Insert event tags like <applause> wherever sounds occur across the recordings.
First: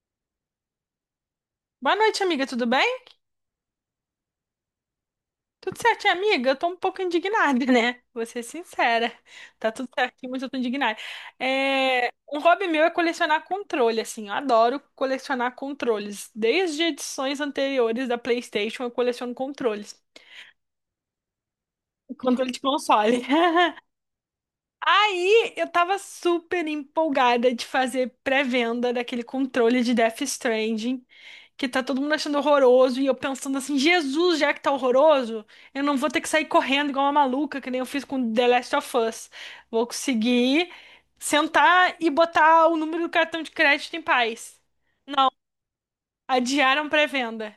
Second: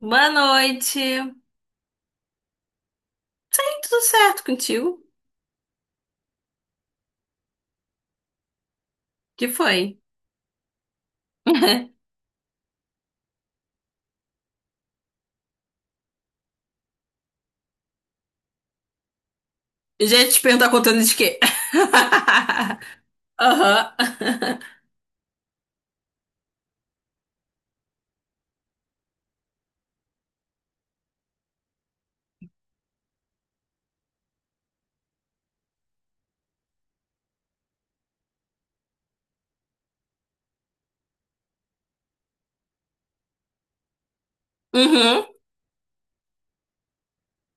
Boa noite. Ei, Boa noite, amiga, tudo bem? tudo certo contigo? Tudo certinho, amiga? Eu tô um pouco indignada, né? Vou ser sincera. Que Tá foi? tudo certinho, mas eu tô indignada. É, <laughs> Um hobby meu é colecionar controle, assim. Eu adoro colecionar controles. Desde edições anteriores da PlayStation, eu coleciono controles. Gente, te perguntar contando de quê? Controle de <laughs> console. <laughs> Aham. <laughs> Aí eu tava super empolgada de fazer pré-venda daquele controle de Death Stranding, que tá todo mundo achando horroroso, e eu pensando assim, Jesus, já que tá horroroso, eu não vou ter que sair correndo igual uma maluca, que nem eu fiz com The Last of Us. Vou conseguir sentar e botar o número do cartão de crédito em paz. Uhum. Adiaram pré-venda.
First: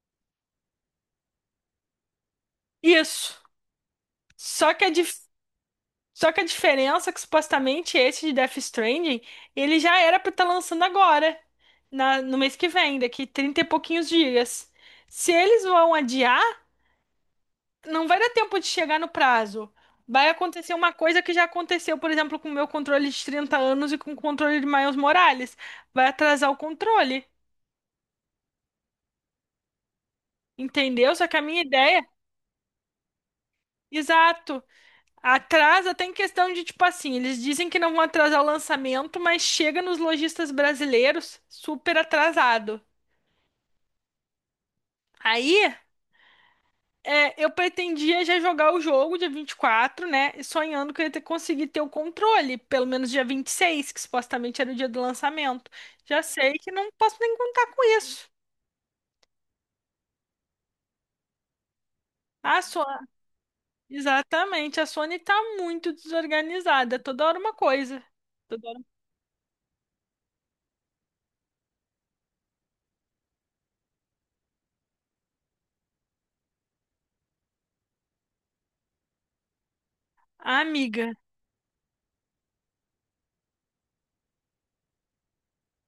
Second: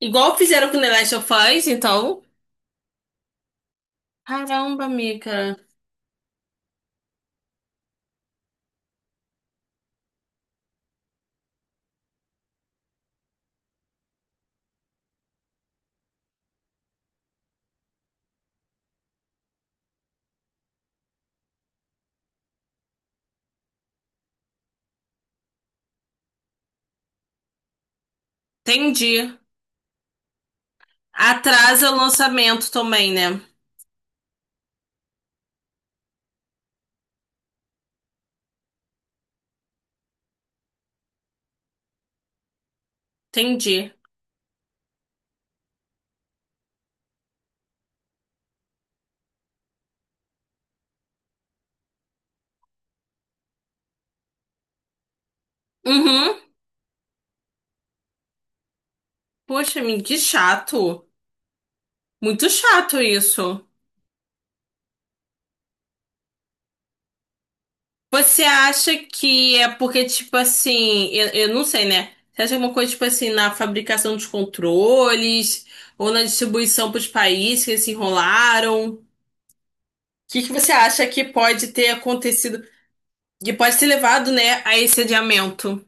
Igual fizeram com The Last of Us, então. Isso. Só Caramba, que a amiga. Só que a diferença é que supostamente esse de Death Stranding, ele já era pra estar lançando agora, no mês que vem, daqui 30 e pouquinhos dias. Se eles vão adiar, não vai dar tempo de chegar no prazo. Vai acontecer uma coisa que já aconteceu, por exemplo, com o meu controle de 30 anos e com o controle de Miles Morales. Vai atrasar o controle, Entendi. entendeu? Só que a minha Atrasa o ideia, lançamento também, né? exato. Atrasa até em questão de, tipo assim, eles dizem que não vão atrasar o lançamento, mas chega nos lojistas brasileiros super atrasado. Entendi. Aí, eu pretendia já jogar o jogo dia 24, né? E sonhando que eu ia ter, conseguir ter o controle, pelo menos dia 26 que supostamente era o dia do lançamento. Já Uhum. sei que não posso nem contar com isso. Poxa, amiga, que chato. Muito A chato Sony, isso. exatamente, a Sony tá muito desorganizada, toda hora uma coisa. Você Toda hora... acha que é porque, tipo assim, eu não sei, né? Você acha que é uma coisa, tipo assim, na fabricação dos controles ou na distribuição para os países que eles se enrolaram? O que Ah, você acha amiga. que pode ter acontecido, que pode ter levado, né, a esse adiamento?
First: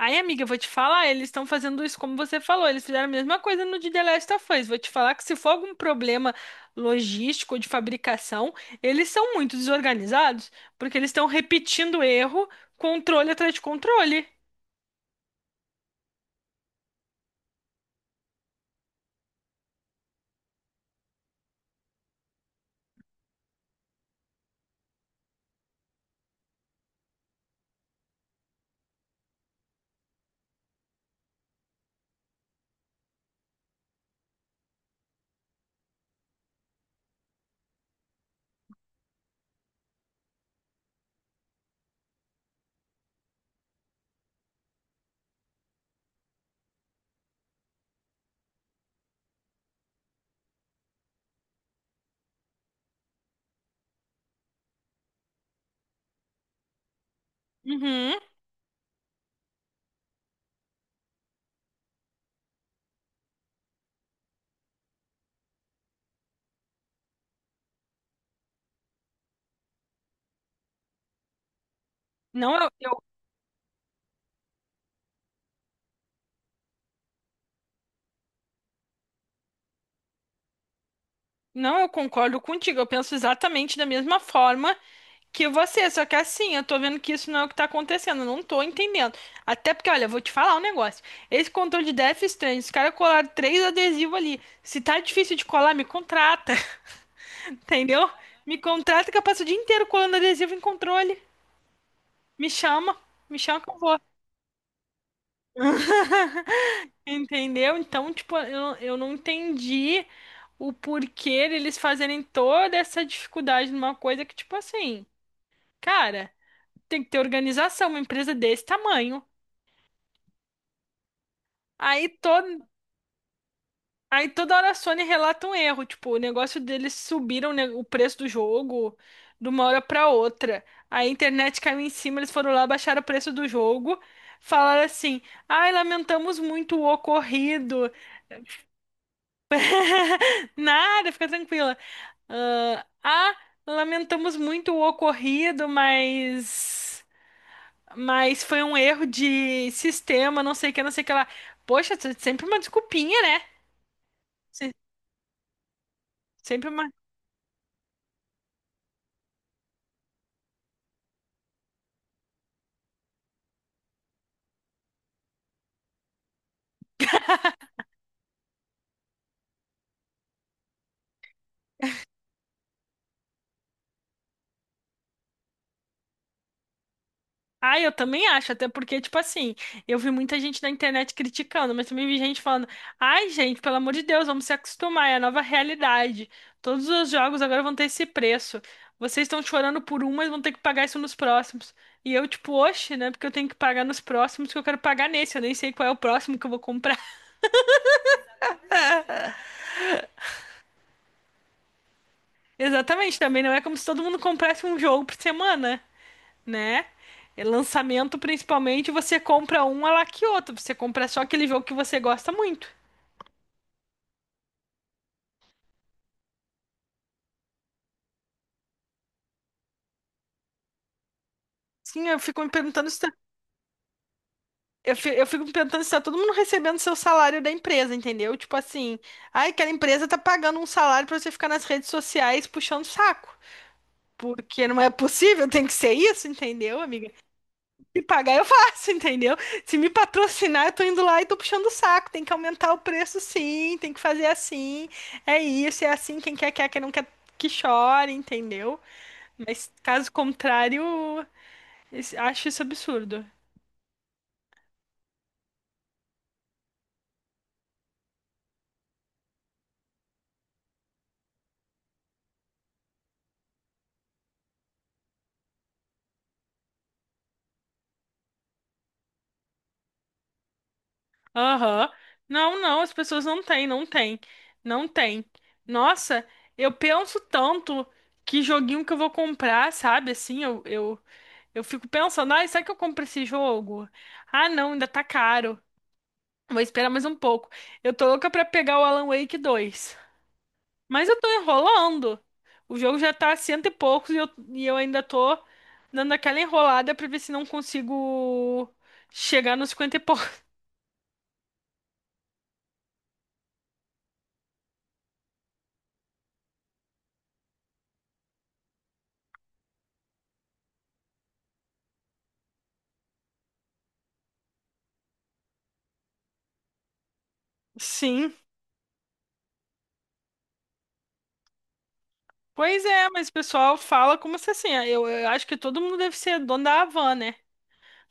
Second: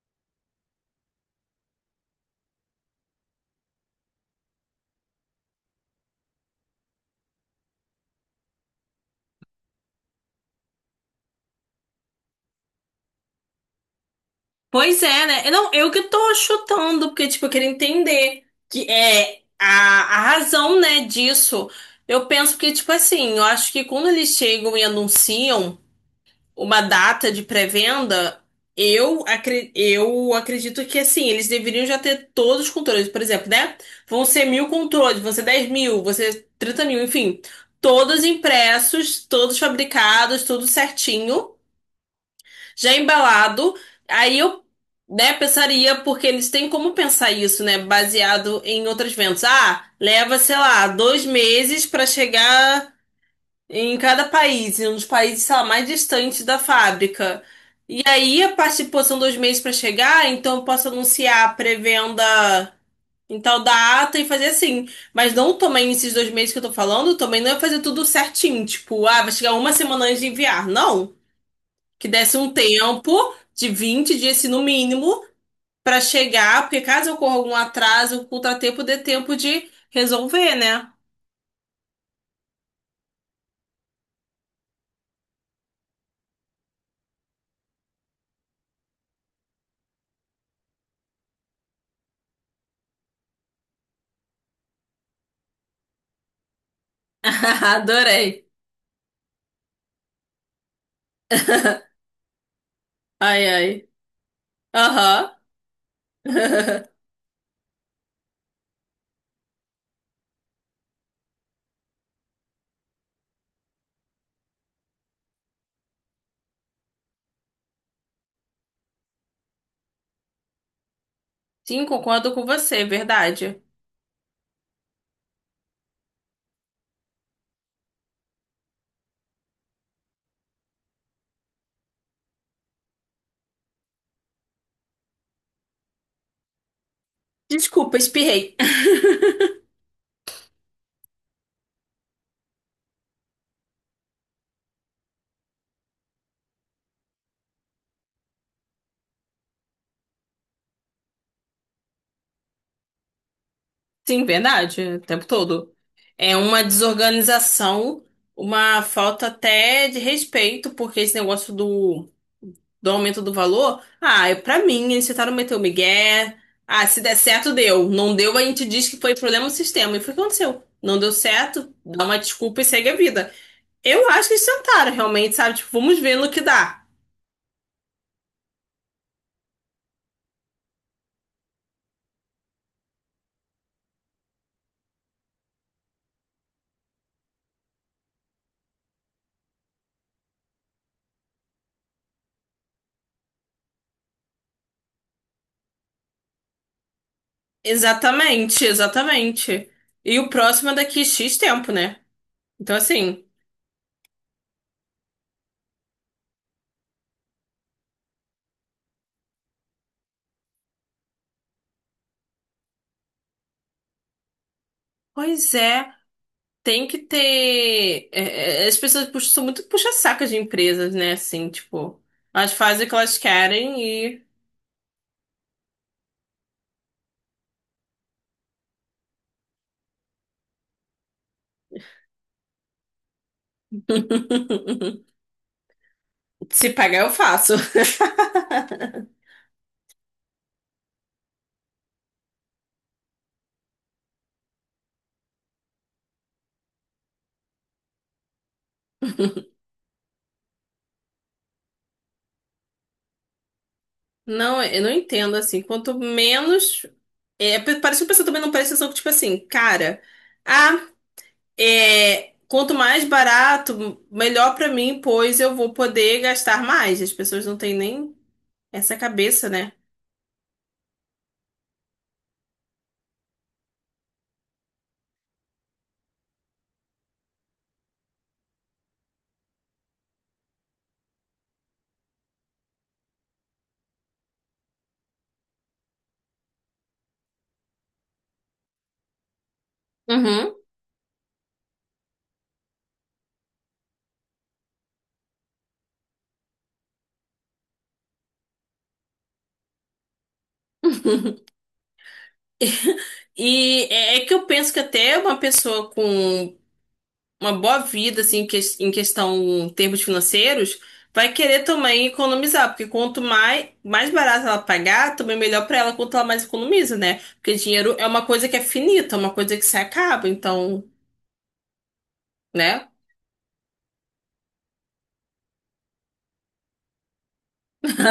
Aí, amiga, eu vou te falar, eles estão fazendo isso como você falou, eles fizeram a mesma coisa no de The Last of Us. Vou te falar que se for algum problema logístico ou de fabricação, eles são muito desorganizados, porque eles estão repetindo erro, controle atrás de controle. Pois é, né? Eu não, eu que tô chutando, porque, tipo, eu queria entender que é a razão, né, disso. Eu penso que, tipo assim, eu acho que quando eles chegam e anunciam uma data de pré-venda, eu, eu acredito que assim, eles deveriam já ter todos os controles. Por exemplo, né? Vão ser mil controles, vão ser 10 mil, vão ser 30 mil, enfim. Todos impressos, todos fabricados, tudo certinho, já embalado. Aí eu, né, pensaria, porque eles têm como pensar isso, né? Baseado em outras vendas. Ah, leva, sei lá, dois meses para chegar em cada país, em um dos países, sei lá, mais distantes da fábrica. E Uhum. aí, a participação são dois meses para chegar, então eu posso anunciar a pré-venda em tal data e fazer assim. Mas não, também esses dois meses que eu tô falando, também não é fazer tudo certinho. Tipo, ah, vai chegar uma semana antes de enviar. Não. Que desse um Não, eu, eu- tempo de 20 dias, se no mínimo, para chegar, porque caso ocorra algum atraso, o contratempo dê tempo de resolver, né? não, eu concordo contigo. Eu penso exatamente da mesma forma que você, só que assim, eu tô vendo que isso não é o que tá acontecendo, eu não tô entendendo. Até porque, olha, eu vou te falar um negócio. Esse controle de Death Stranding, os caras colaram três adesivos ali. Se tá difícil de colar, me contrata. <laughs> <laughs> Entendeu? Adorei. Me contrata que eu passo o dia inteiro colando adesivo em controle. Me chama, me Ai, chama que eu ai. vou. Aham. <laughs> <laughs> Entendeu? Então, tipo, eu não entendi o porquê eles fazerem toda essa dificuldade numa coisa que, tipo assim, cara. Tem que ter organização, uma empresa desse tamanho. Sim, Aí, concordo com to... você, é verdade. Aí toda hora a Sony relata um erro, tipo, o negócio deles subiram, né, o preço do jogo de uma hora pra outra. Aí a internet caiu em cima, eles foram lá, baixaram o preço do jogo, falaram assim: ai, lamentamos muito o ocorrido. Desculpa, espirrei. Nada, fica tranquila. ah, ah, Lamentamos muito o ocorrido, mas. Mas foi um erro de sistema, não sei o que, não sei o que lá. Poxa, sempre uma desculpinha, né? <laughs> Sim, Se- verdade, o tempo todo. É uma Sempre uma. desorganização, uma falta até de respeito, porque esse negócio do, do aumento do valor, ah, é pra mim, eles tentaram meter o migué. Ah, se der certo, deu. Não deu, a gente diz que foi problema do sistema. E foi o que aconteceu. Não deu certo, dá uma desculpa e segue a vida. Eu acho que eles tentaram, realmente, sabe? Tipo, vamos ver no que dá. Ah, eu também acho, até porque, tipo assim, eu vi muita gente na internet criticando, mas também vi gente falando: ai, gente, pelo amor de Deus, vamos se acostumar, é a nova realidade. Todos os jogos agora vão ter esse preço. Vocês estão chorando por um, mas vão ter que pagar isso nos próximos. E eu, tipo, oxe, né? Porque eu tenho que pagar nos próximos, que eu quero pagar nesse, eu nem sei qual é o próximo que eu vou comprar. Exatamente, exatamente. E o próximo é daqui X tempo, né? <laughs> Então, Exatamente, assim, também não é como se todo mundo comprasse um jogo por semana, né? É lançamento, principalmente, você compra um, ela que outro. Você compra só aquele jogo que você gosta muito. pois é, tem que ter. As pessoas puxam, são muito puxa-saca de empresas, né? Assim, tipo, Sim, elas fazem o que elas querem e eu fico me perguntando se tá todo mundo recebendo seu salário da empresa, entendeu? Tipo assim, ai, aquela empresa tá pagando um salário pra você ficar nas redes sociais puxando saco. Porque não é possível, <laughs> tem que ser isso, se entendeu, pagar eu amiga? faço. Se <laughs> pagar, eu faço, entendeu? Se me patrocinar, eu tô indo lá e tô puxando o saco. Tem que aumentar o preço, sim. Tem que fazer assim. É isso, é assim. Quem quer, quer. Quem não quer, que chore, entendeu? Mas caso contrário, acho isso absurdo. Não, eu não entendo, assim, quanto menos. É, parece que o pessoal também não presta atenção que, tipo assim, cara. ah, É, quanto mais barato, melhor pra mim, pois eu vou poder gastar mais. As pessoas não têm nem essa cabeça, né? Aham. Não, não, as pessoas não têm, não têm. Não têm. Nossa, eu penso tanto que joguinho que eu vou comprar, sabe? Assim, eu fico pensando, ai, será que eu compro esse jogo? Ah, não, ainda tá caro. Vou esperar mais um pouco. Eu tô louca pra pegar o Alan Wake 2. Uhum. Mas eu tô enrolando. O jogo já tá a cento e poucos e e eu ainda tô dando aquela enrolada pra ver se não consigo chegar nos 50 e poucos. E que eu penso que até uma pessoa com uma boa vida, assim, em questão termos financeiros, vai querer também economizar, porque quanto mais, mais barato ela pagar, também melhor pra ela quanto ela mais economiza, né? Porque <laughs> dinheiro é uma Sim. coisa que é finita, é uma coisa que se acaba, então, Pois né? é, mas o pessoal fala como se assim. Eu acho que todo mundo deve ser dono da Havan, né?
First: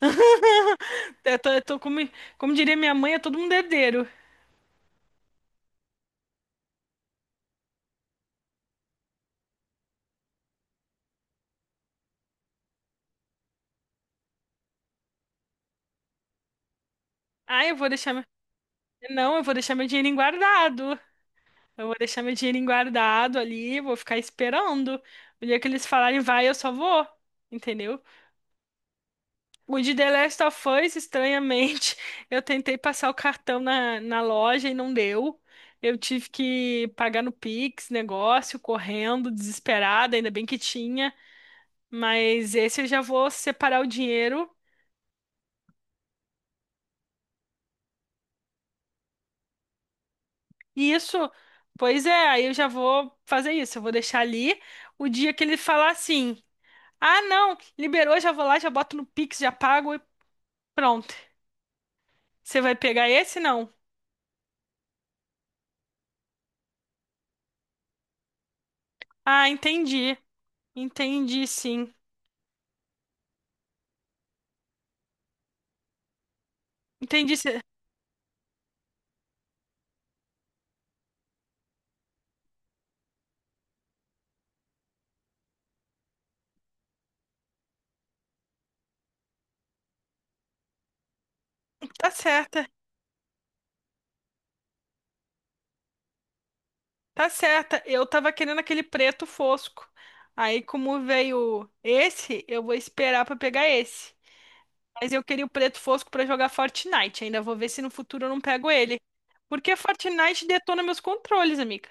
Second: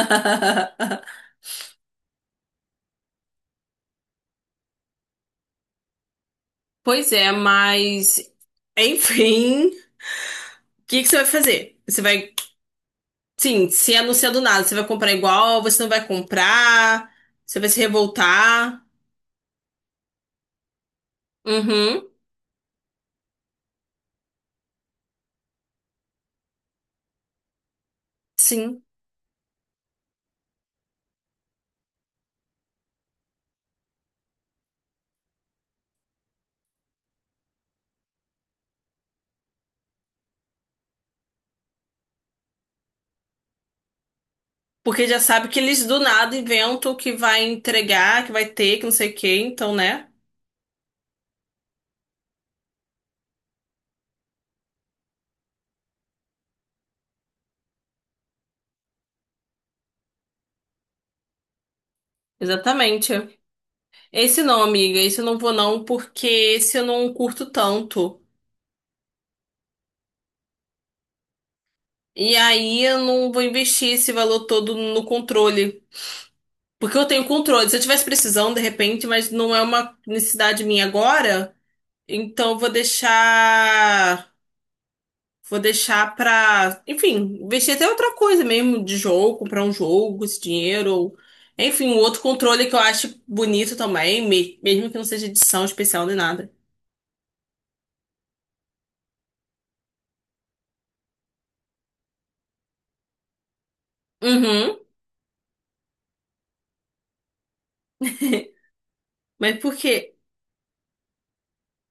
<laughs> Eu tô, eu tô como, como diria minha mãe, é todo mundo herdeiro. Pois é, mas enfim, o que você vai fazer? Você vai, sim, se anunciar do nada, você vai comprar igual, você não vai comprar, você Ah, vai eu se vou deixar. Meu- revoltar. Não, eu vou deixar meu dinheirinho guardado. Eu vou Uhum, deixar meu dinheirinho guardado ali, vou ficar esperando. O dia que eles falarem vai, eu só vou. Entendeu? sim. O de The Last of Us, estranhamente, <laughs> eu tentei passar o cartão na loja e não deu. Eu tive que pagar no Pix, negócio, correndo, desesperada, ainda bem que tinha. Mas esse eu já vou separar o dinheiro. Porque já sabe que eles do nada inventam que vai entregar, que vai ter, que não sei o quê, então, né? E isso, pois é, aí eu já vou fazer isso. Eu vou deixar ali. O dia que ele falar assim. Ah, não, liberou, já vou lá, já boto no Pix, já pago e pronto. Você vai pegar Exatamente. esse, não? Esse não, amiga, esse eu não vou não, porque esse eu não curto tanto. Ah, entendi. Entendi, sim. E aí eu não vou investir esse valor todo no controle. Porque eu tenho Entendi. Controle. Se eu tivesse precisando, de repente, mas não é uma necessidade minha agora, então eu vou deixar. Vou deixar pra. Enfim, investir até em outra coisa mesmo, de jogo, comprar um jogo, com esse dinheiro, ou. Enfim, um Tá outro controle certa, que eu acho bonito também, mesmo que não seja edição especial nem nada. tá certa. Eu tava querendo aquele preto fosco. Aí, como veio esse, eu vou esperar pra pegar esse. Uhum. Mas eu queria o preto fosco pra jogar Fortnite. Ainda vou ver se no futuro eu não <laughs> pego ele. Mas por Porque quê? Fortnite detona meus controles, amiga.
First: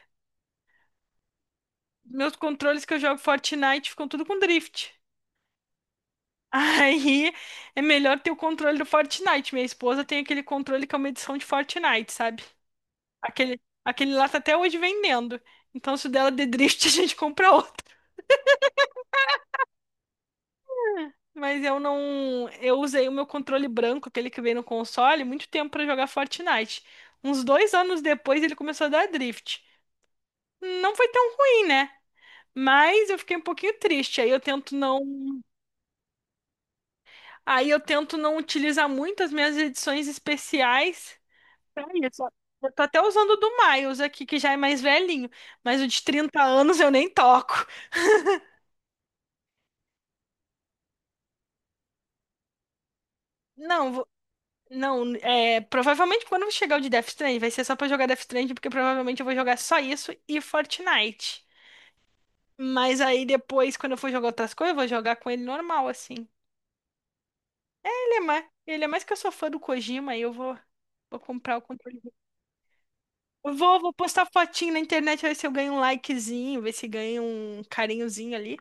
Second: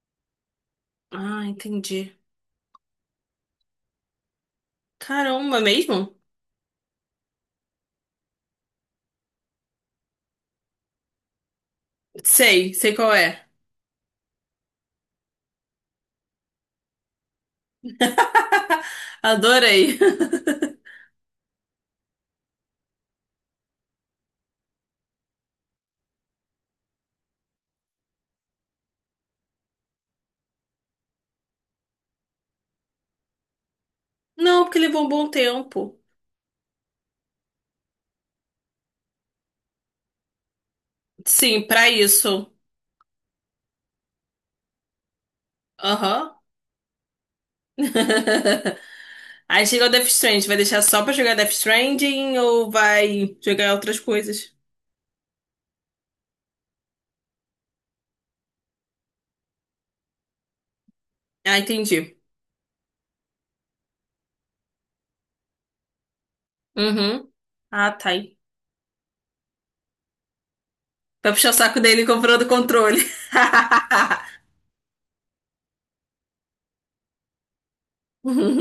Ah, entendi. Meus controles que eu jogo Fortnite ficam tudo com drift. Caramba, mesmo? Aí é melhor ter o controle do Fortnite. Minha esposa tem aquele controle que é uma edição de Fortnite, sabe? Sei, sei qual é. Aquele lá tá até hoje vendendo. Então, se o dela der drift, <laughs> a gente compra outro. Adorei. Mas eu não. Eu usei o meu controle branco, aquele que veio no console, muito tempo pra jogar Fortnite. Uns 2 anos depois ele começou a dar drift. Não foi tão ruim, né? Mas eu fiquei um pouquinho triste. <laughs> Não, porque levou um bom tempo. Aí eu tento não utilizar muito as minhas edições especiais. Sim, É pra isso. isso. Eu tô até usando o do Miles aqui, que já é mais velhinho, mas o de Aham. 30 anos eu nem toco. <laughs> Aí chega o Death Stranding, vai deixar só pra jogar Death Stranding ou vai jogar Não, outras vou- coisas? não, provavelmente quando chegar o de Death Stranding, vai ser só pra jogar Death Stranding, porque provavelmente eu vou jogar só isso e Fortnite. Ah, entendi. Mas aí depois, quando eu for jogar outras coisas, eu vou jogar com ele normal, assim. Uhum. Ah, tá Ele é aí. mais, ele é mais que eu sou fã do Kojima, aí eu vou Pra puxar o comprar o saco controle. dele comprando controle. <laughs> Eu vou postar fotinho na internet, ver se eu ganho um likezinho, ver se ganho um carinhozinho ali.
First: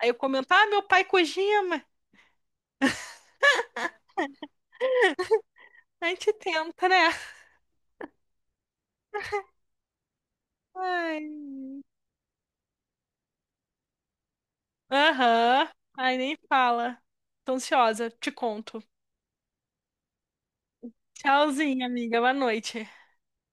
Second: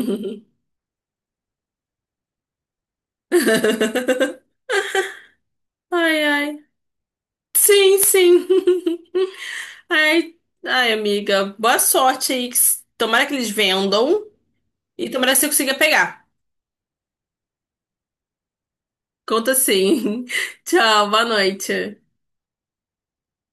Aí eu comento, ah, meu pai Kojima. A Ai, gente ai. tenta, né? Sim, sim. <laughs> Ai, ai, Ai. amiga. Boa sorte aí. Tomara que eles vendam e tomara que você Aham. consiga Ai, pegar. nem fala. Tô ansiosa. Te conto. Conta sim. <laughs> Tchau, boa Tchauzinho, noite. amiga. Boa noite.